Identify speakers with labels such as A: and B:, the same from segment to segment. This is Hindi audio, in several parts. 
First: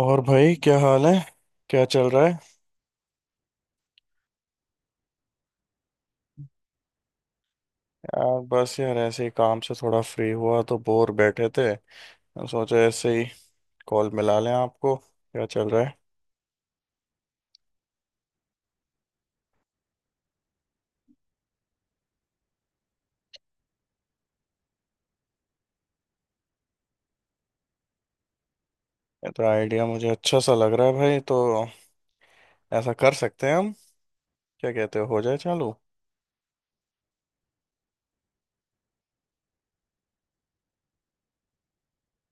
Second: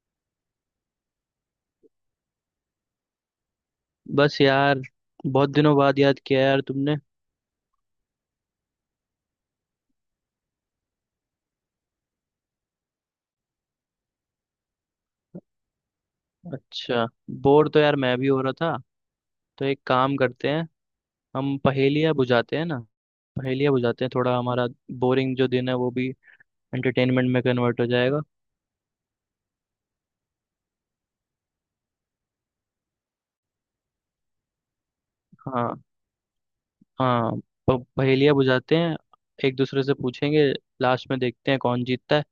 A: और भाई क्या हाल है? क्या चल रहा है?
B: बस यार। बहुत दिनों बाद याद किया यार तुमने।
A: यार बस यार, ऐसे ही काम से थोड़ा फ्री हुआ तो बोर बैठे थे, तो सोचा ऐसे ही कॉल मिला लें। आपको क्या चल रहा है?
B: अच्छा, बोर तो यार मैं भी हो रहा था। तो एक काम करते हैं, हम पहेलियाँ बुझाते हैं ना। पहेलियाँ बुझाते हैं, थोड़ा हमारा बोरिंग जो दिन है वो भी एंटरटेनमेंट में कन्वर्ट हो जाएगा।
A: ये तो आइडिया मुझे अच्छा सा लग रहा है भाई। तो ऐसा कर सकते हैं हम, क्या कहते हो जाए चालू?
B: हाँ, हाँ। पहेलियाँ बुझाते हैं, एक दूसरे से पूछेंगे, लास्ट में देखते हैं कौन जीतता है।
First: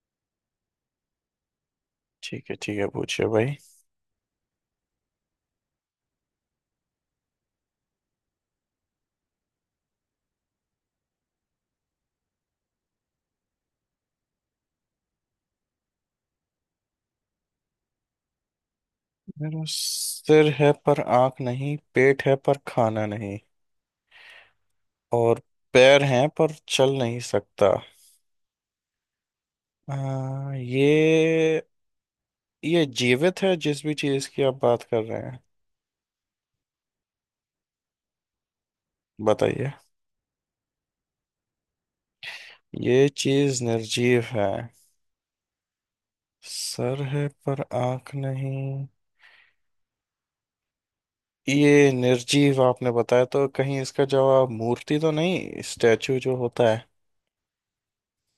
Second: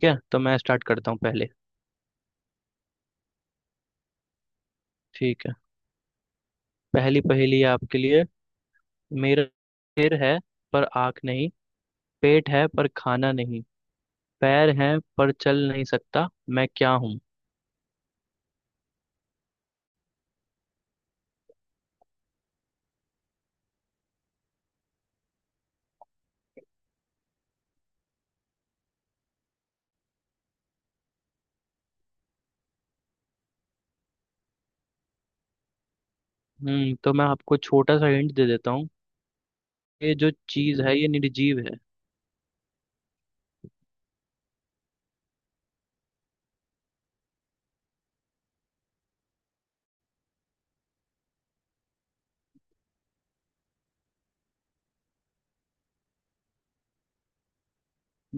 B: ठीक है, तो मैं स्टार्ट करता हूँ पहले।
A: ठीक है ठीक है, पूछिए भाई।
B: ठीक है। पहली पहेली है आपके लिए। मेरा सिर है पर आँख नहीं, पेट है पर खाना नहीं, पैर हैं पर चल नहीं सकता, मैं क्या हूँ?
A: मेरा सिर है पर आंख नहीं, पेट है पर खाना नहीं, और पैर हैं पर चल नहीं सकता। ये जीवित है जिस भी चीज की आप बात कर रहे हैं?
B: तो मैं आपको छोटा सा हिंट दे देता हूँ।
A: बताइए।
B: ये जो चीज है ये निर्जीव है।
A: ये चीज निर्जीव है। सर है पर आंख नहीं। ये निर्जीव आपने बताया, तो कहीं इसका जवाब मूर्ति तो नहीं, स्टैचू जो होता है?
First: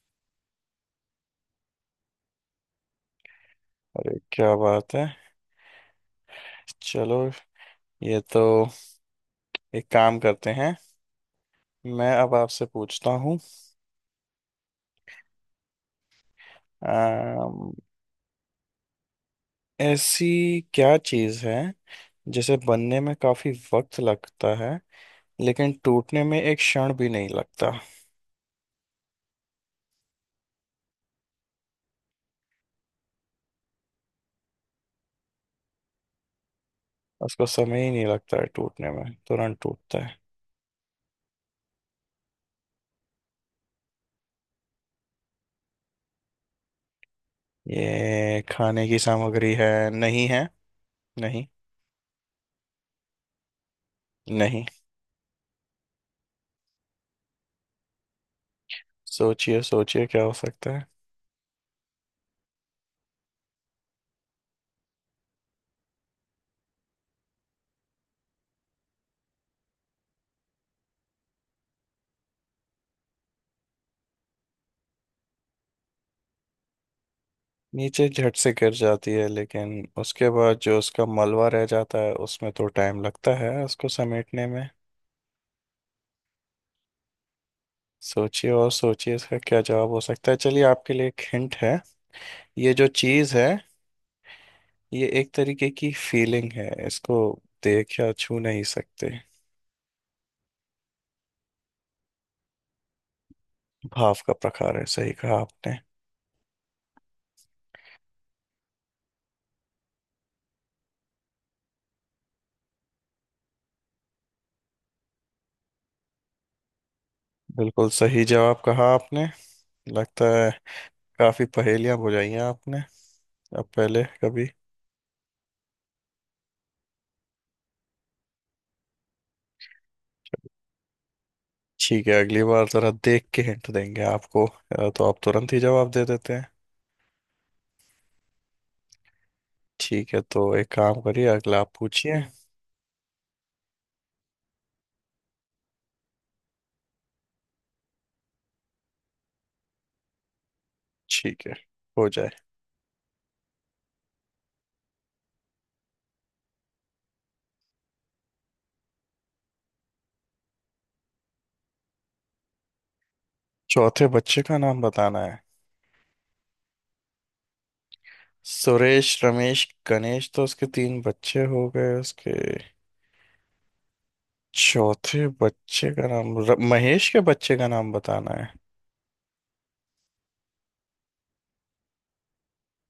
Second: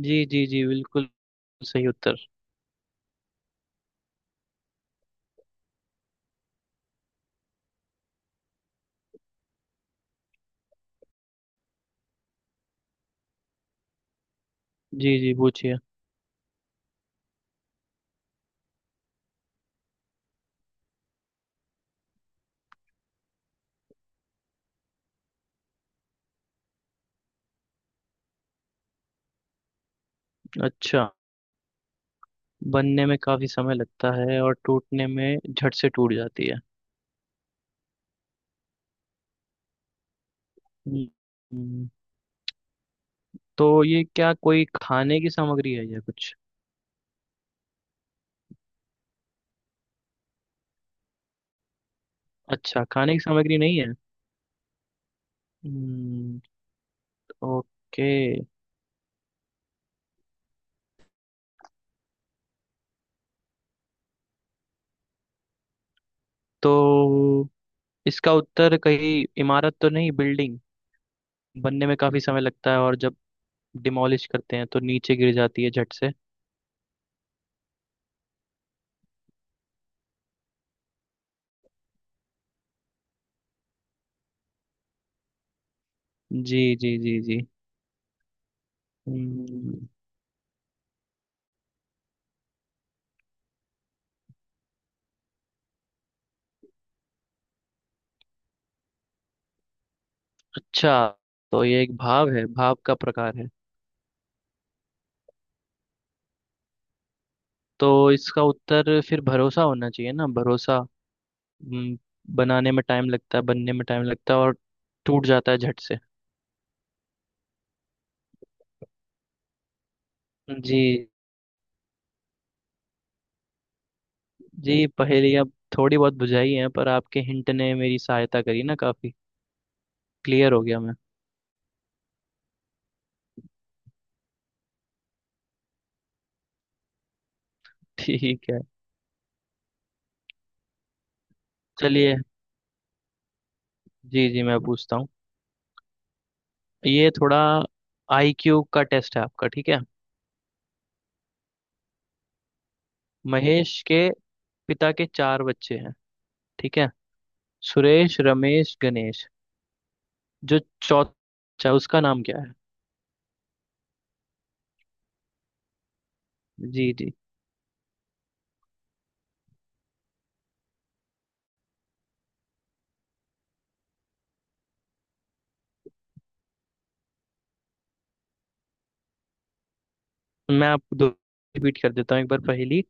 B: जी जी जी, बिल्कुल सही उत्तर।
A: अरे क्या बात है! चलो, ये तो एक काम करते हैं, मैं अब आपसे पूछता हूँ।
B: जी जी, पूछिए।
A: अम, ऐसी क्या चीज है जिसे बनने में काफी वक्त लगता है लेकिन टूटने में एक क्षण भी नहीं लगता?
B: अच्छा, बनने में काफी समय लगता है और टूटने में झट से टूट जाती है।
A: उसको समय ही नहीं लगता है टूटने में, तुरंत टूटता है।
B: हम्म, हम्म, तो ये क्या कोई खाने की सामग्री है या कुछ?
A: ये खाने की सामग्री है? नहीं है। नहीं।
B: अच्छा, खाने की सामग्री नहीं है।
A: नहीं।
B: हम्म, ओके।
A: सोचिए सोचिए क्या हो सकता है।
B: तो इसका उत्तर कहीं इमारत तो नहीं, बिल्डिंग? बनने में काफी समय लगता है और जब डिमोलिश करते हैं तो नीचे गिर जाती है झट से।
A: नीचे झट से गिर जाती है लेकिन उसके बाद जो उसका मलबा रह जाता है, उसमें तो टाइम लगता है उसको समेटने में।
B: जी जी जी जी।
A: सोचिए और सोचिए इसका क्या
B: हम्म,
A: जवाब हो सकता है। चलिए, आपके लिए एक हिंट है। ये जो चीज़ है, ये एक तरीके की फीलिंग है, इसको देख या छू नहीं सकते।
B: अच्छा, तो ये एक भाव है, भाव का प्रकार है।
A: भाव का प्रकार है, सही कहा आपने।
B: तो इसका उत्तर फिर भरोसा होना चाहिए ना, भरोसा। हम्म, बनाने में टाइम लगता है, बनने में टाइम लगता है और टूट जाता है झट से।
A: बिल्कुल सही जवाब कहा आपने, लगता है।
B: जी।
A: काफी पहेलियां बुझाई हैं आपने, अब पहले कभी।
B: जी पहेलियाँ थोड़ी बहुत बुझाई हैं, पर आपके हिंट ने मेरी सहायता करी ना काफी, क्लियर हो गया मैं।
A: ठीक है, अगली बार जरा देख के हिंट देंगे आपको, तो आप तुरंत ही जवाब दे देते हैं।
B: ठीक है।
A: ठीक है, तो एक काम करिए, अगला आप
B: चलिए
A: पूछिए।
B: जी, जी मैं पूछता हूँ। ये थोड़ा आईक्यू का टेस्ट है आपका, ठीक है?
A: ठीक है, हो जाए।
B: महेश के पिता के चार बच्चे हैं, ठीक है। सुरेश, रमेश, गणेश। जो चौथा बच्चा, उसका नाम क्या है?
A: चौथे बच्चे का नाम बताना है?
B: जी जी।
A: सुरेश रमेश गणेश, तो उसके तीन बच्चे हो गए उसके। चौथे बच्चे का नाम महेश के बच्चे का नाम बताना है?
B: मैं आपको दो रिपीट कर देता हूँ एक बार पहली।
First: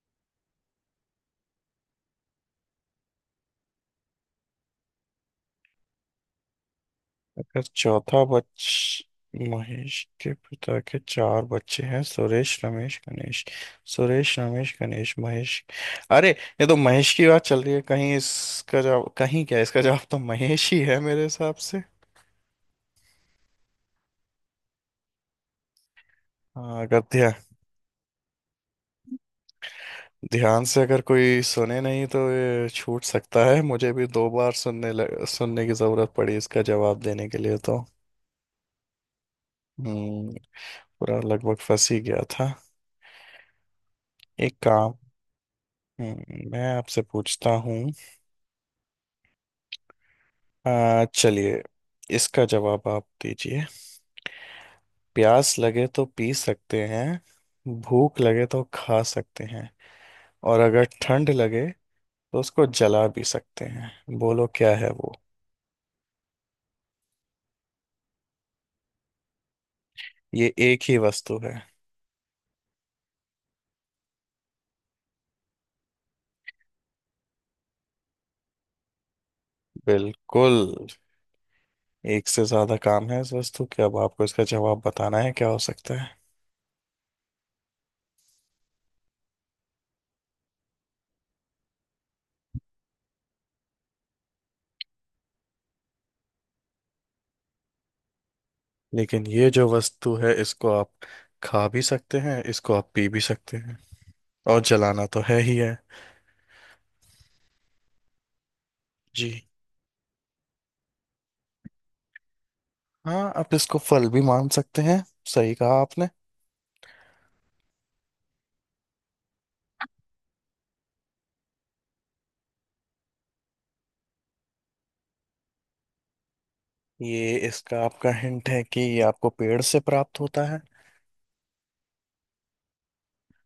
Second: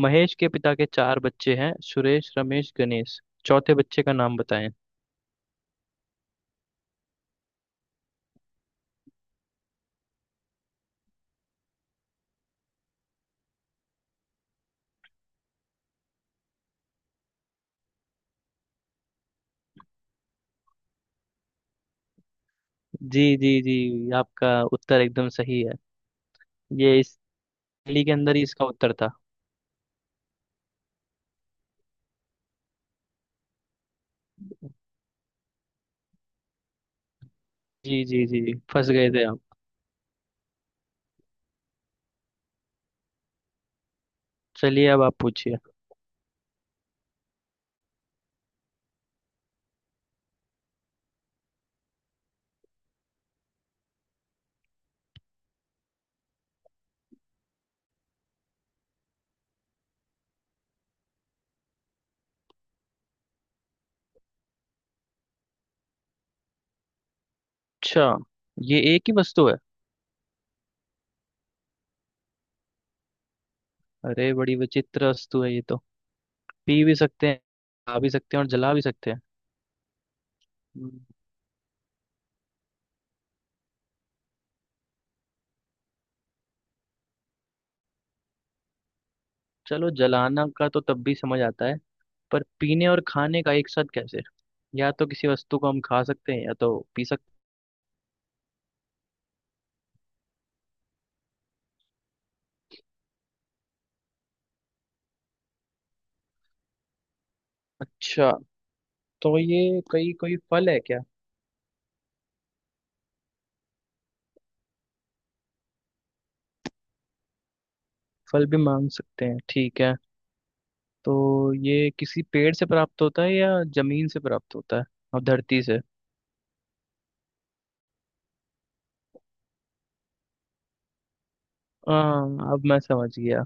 B: महेश के पिता के चार बच्चे हैं, सुरेश, रमेश, गणेश। चौथे बच्चे का नाम बताएं।
A: अगर चौथा बच महेश के पिता के चार बच्चे हैं, सुरेश रमेश गणेश। सुरेश रमेश गणेश महेश। अरे, ये तो महेश की बात चल रही है। कहीं इसका जवाब, कहीं क्या इसका जवाब, तो महेश ही है मेरे हिसाब से।
B: जी जी जी, आपका उत्तर एकदम सही है।
A: हाँ, अगर
B: ये इस पहेली के अंदर ही इसका उत्तर था।
A: ध्यान से अगर कोई सुने नहीं तो ये छूट सकता है। मुझे भी दो बार सुनने की जरूरत पड़ी इसका जवाब देने के लिए तो।
B: जी जी जी, फंस गए थे आप।
A: हम्म। पूरा लगभग फंस ही गया था। एक
B: चलिए
A: काम।
B: अब आप पूछिए।
A: मैं आपसे पूछता हूँ। चलिए, इसका जवाब आप दीजिए। प्यास लगे तो पी सकते हैं, भूख लगे तो खा सकते हैं, और अगर ठंड लगे तो उसको जला भी सकते हैं। बोलो क्या है वो?
B: अच्छा, ये एक ही वस्तु है?
A: ये एक ही वस्तु है।
B: अरे बड़ी विचित्र वस्तु है ये तो। पी भी सकते हैं, खा भी सकते हैं और जला भी सकते हैं।
A: बिल्कुल।
B: हम्म,
A: एक से ज्यादा काम है इस वस्तु के, अब आपको इसका जवाब बताना है क्या हो सकता है।
B: चलो, जलाना का तो तब भी समझ आता है, पर पीने और खाने का एक साथ कैसे? या तो किसी वस्तु को हम खा सकते हैं या तो पी सकते।
A: लेकिन ये जो वस्तु है, इसको आप खा भी सकते हैं, इसको आप पी भी सकते हैं, और जलाना तो है ही है।
B: अच्छा, तो
A: जी।
B: ये कई कोई फल है क्या?
A: हाँ, आप इसको फल भी मान सकते हैं। सही कहा आपने।
B: फल भी मांग सकते हैं, ठीक है। तो ये किसी पेड़ से प्राप्त होता है या जमीन से प्राप्त होता है और धरती से?
A: ये इसका आपका हिंट है कि ये आपको पेड़ से प्राप्त होता है।
B: हाँ अब मैं समझ गया।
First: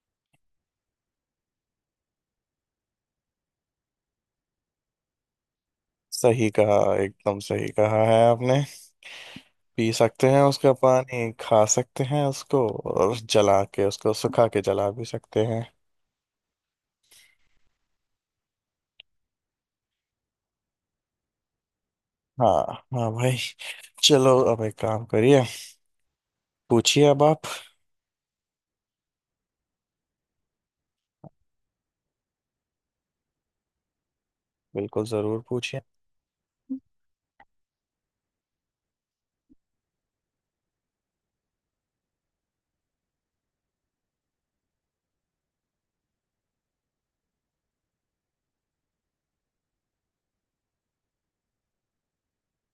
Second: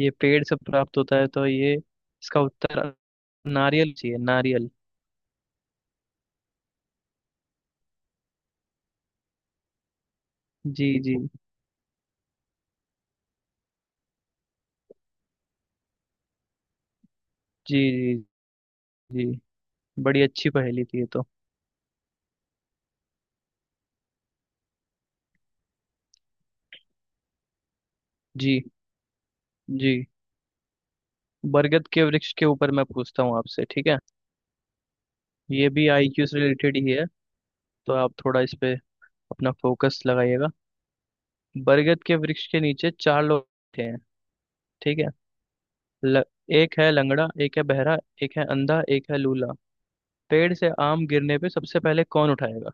B: ये पेड़ से प्राप्त होता है, तो ये इसका उत्तर नारियल, चाहिए नारियल।
A: सही कहा, एकदम सही कहा है आपने। पी सकते हैं उसका
B: जी जी
A: पानी, खा सकते हैं उसको, और जला के, उसको सुखा के जला भी सकते हैं।
B: जी जी जी। बड़ी अच्छी पहेली थी ये तो।
A: हाँ, हाँ भाई। चलो अब एक काम करिए, पूछिए अब आप।
B: जी जी। बरगद के वृक्ष के ऊपर मैं पूछता हूँ आपसे, ठीक है?
A: बिल्कुल, जरूर
B: ये
A: पूछिए।
B: भी आईक्यू से रिलेटेड ही है, तो आप थोड़ा इस पे अपना फोकस लगाइएगा। बरगद के वृक्ष के नीचे चार लोग बैठे हैं, ठीक है। ल, एक है लंगड़ा, एक है बहरा, एक है अंधा, एक है लूला। पेड़ से आम गिरने पे सबसे पहले कौन उठाएगा?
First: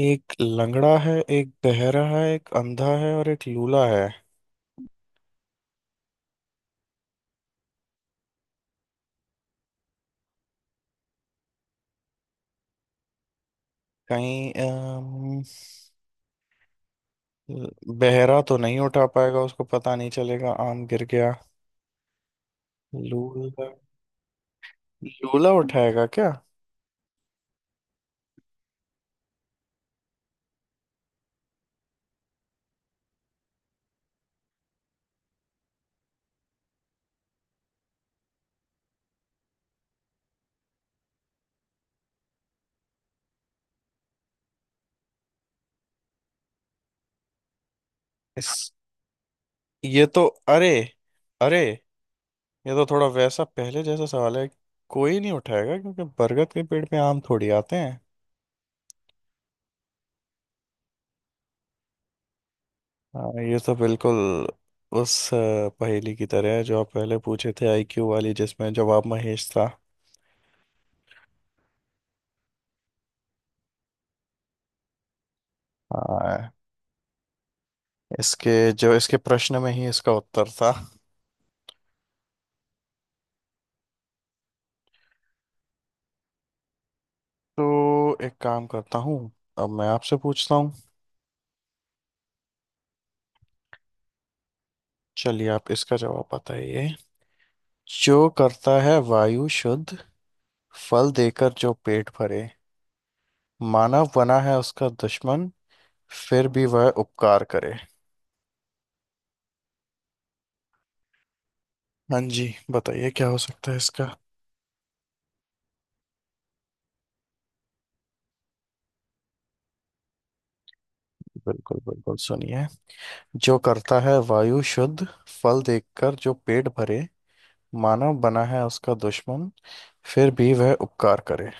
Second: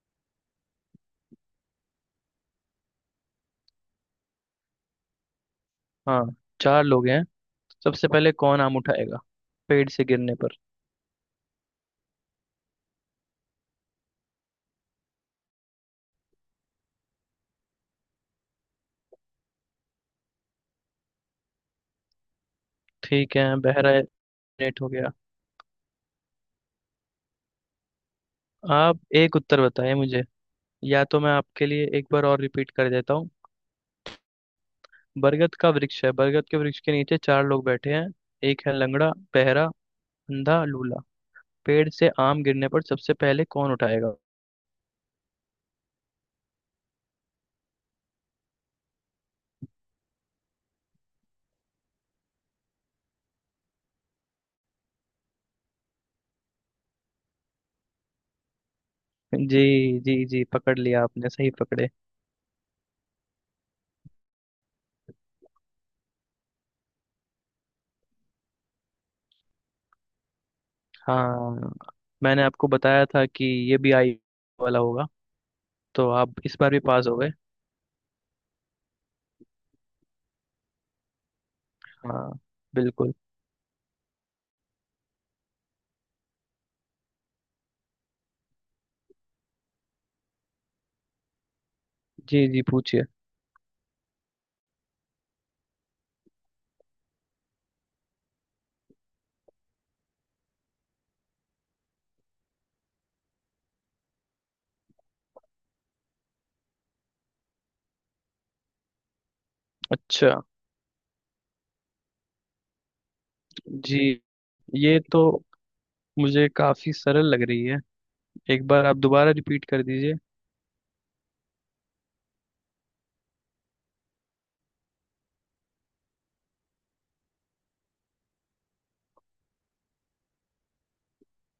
A: एक लंगड़ा है, एक बहरा है, एक अंधा है और एक लूला है।
B: हाँ, चार लोग हैं। सबसे पहले कौन आम उठाएगा पेड़ से गिरने पर?
A: कहीं बहरा तो नहीं उठा पाएगा, उसको पता नहीं चलेगा आम गिर गया।
B: ठीक है
A: लूला?
B: बहरा, नेट हो गया।
A: लूला उठाएगा क्या?
B: आप एक उत्तर बताएं मुझे, या तो मैं आपके लिए एक बार और रिपीट कर देता हूँ। बरगद का वृक्ष है, बरगद के वृक्ष के नीचे चार लोग बैठे हैं। एक है लंगड़ा, बहरा, अंधा, लूला। पेड़ से आम गिरने पर सबसे पहले कौन उठाएगा?
A: इस ये तो, अरे, अरे, ये तो थोड़ा वैसा पहले जैसा सवाल है। कोई नहीं उठाएगा क्योंकि बरगद के पेड़ पे आम थोड़ी आते हैं।
B: जी जी जी, पकड़ लिया आपने, सही पकड़े।
A: हाँ, ये तो बिल्कुल उस पहेली की तरह है जो आप पहले पूछे थे, आईक्यू वाली, जिसमें जवाब महेश था।
B: हाँ, मैंने आपको बताया था कि ये भी आई वाला होगा। तो आप
A: हाँ,
B: इस बार भी पास हो गए।
A: इसके जो इसके प्रश्न में ही इसका उत्तर था।
B: हाँ, बिल्कुल।
A: तो एक काम करता हूँ, अब मैं आपसे पूछता हूँ।
B: जी जी पूछिए।
A: चलिए, आप इसका जवाब बताइए। जो करता है वायु शुद्ध, फल देकर जो पेट भरे, मानव बना है उसका दुश्मन, फिर भी वह उपकार करे।
B: अच्छा
A: हाँ जी, बताइए क्या हो सकता है
B: जी,
A: इसका।
B: ये तो मुझे काफी सरल लग रही है। एक बार आप दोबारा रिपीट कर दीजिए।
A: बिल्कुल बिल्कुल, सुनिए। जो करता है वायु शुद्ध, फल देकर जो पेट भरे, मानव बना है उसका दुश्मन, फिर भी वह उपकार करे।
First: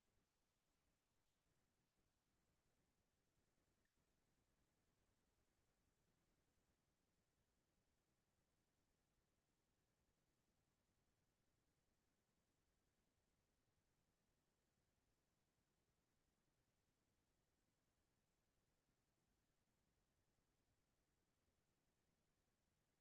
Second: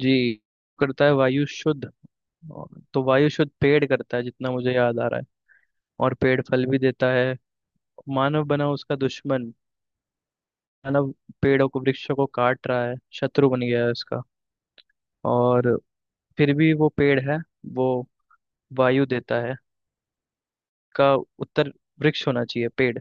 B: जी, करता है वायु शुद्ध, तो वायु शुद्ध पेड़ करता है जितना मुझे याद आ रहा है। और पेड़ फल भी देता है। मानव बना उसका दुश्मन, मानव पेड़ों को, वृक्षों को काट रहा है, शत्रु बन गया है उसका। और फिर भी वो पेड़ है, वो वायु देता है। का उत्तर वृक्ष होना चाहिए, पेड़।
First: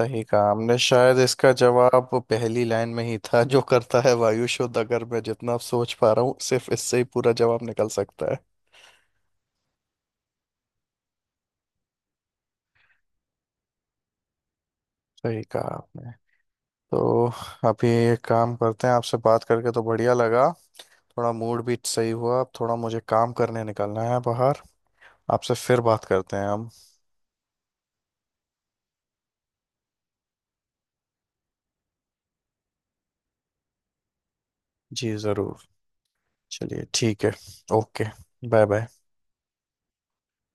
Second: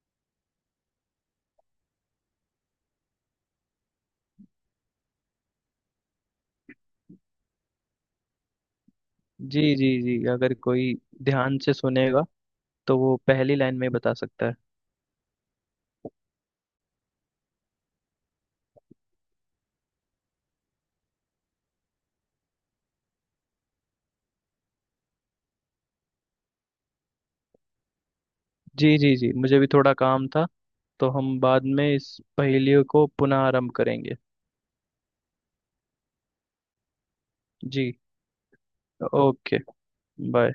A: सही कहा हमने, शायद इसका जवाब पहली लाइन में ही था, जो करता है वायु शुद्ध। अगर मैं जितना अब सोच पा रहा हूँ, सिर्फ इससे ही पूरा जवाब निकल सकता है।
B: जी जी जी, अगर कोई ध्यान से सुनेगा तो वो पहली लाइन में ही बता सकता है।
A: सही कहा आपने। तो अभी एक काम करते हैं, आपसे बात करके तो बढ़िया लगा, थोड़ा मूड भी सही हुआ। अब थोड़ा मुझे काम करने निकलना है बाहर, आपसे फिर बात करते हैं हम।
B: जी। जी जी, मुझे भी थोड़ा काम था। तो हम बाद में इस पहेलियों को पुनः आरंभ करेंगे।
A: जी ज़रूर। चलिए ठीक है।
B: जी।
A: Okay. Bye bye.
B: Okay. Bye.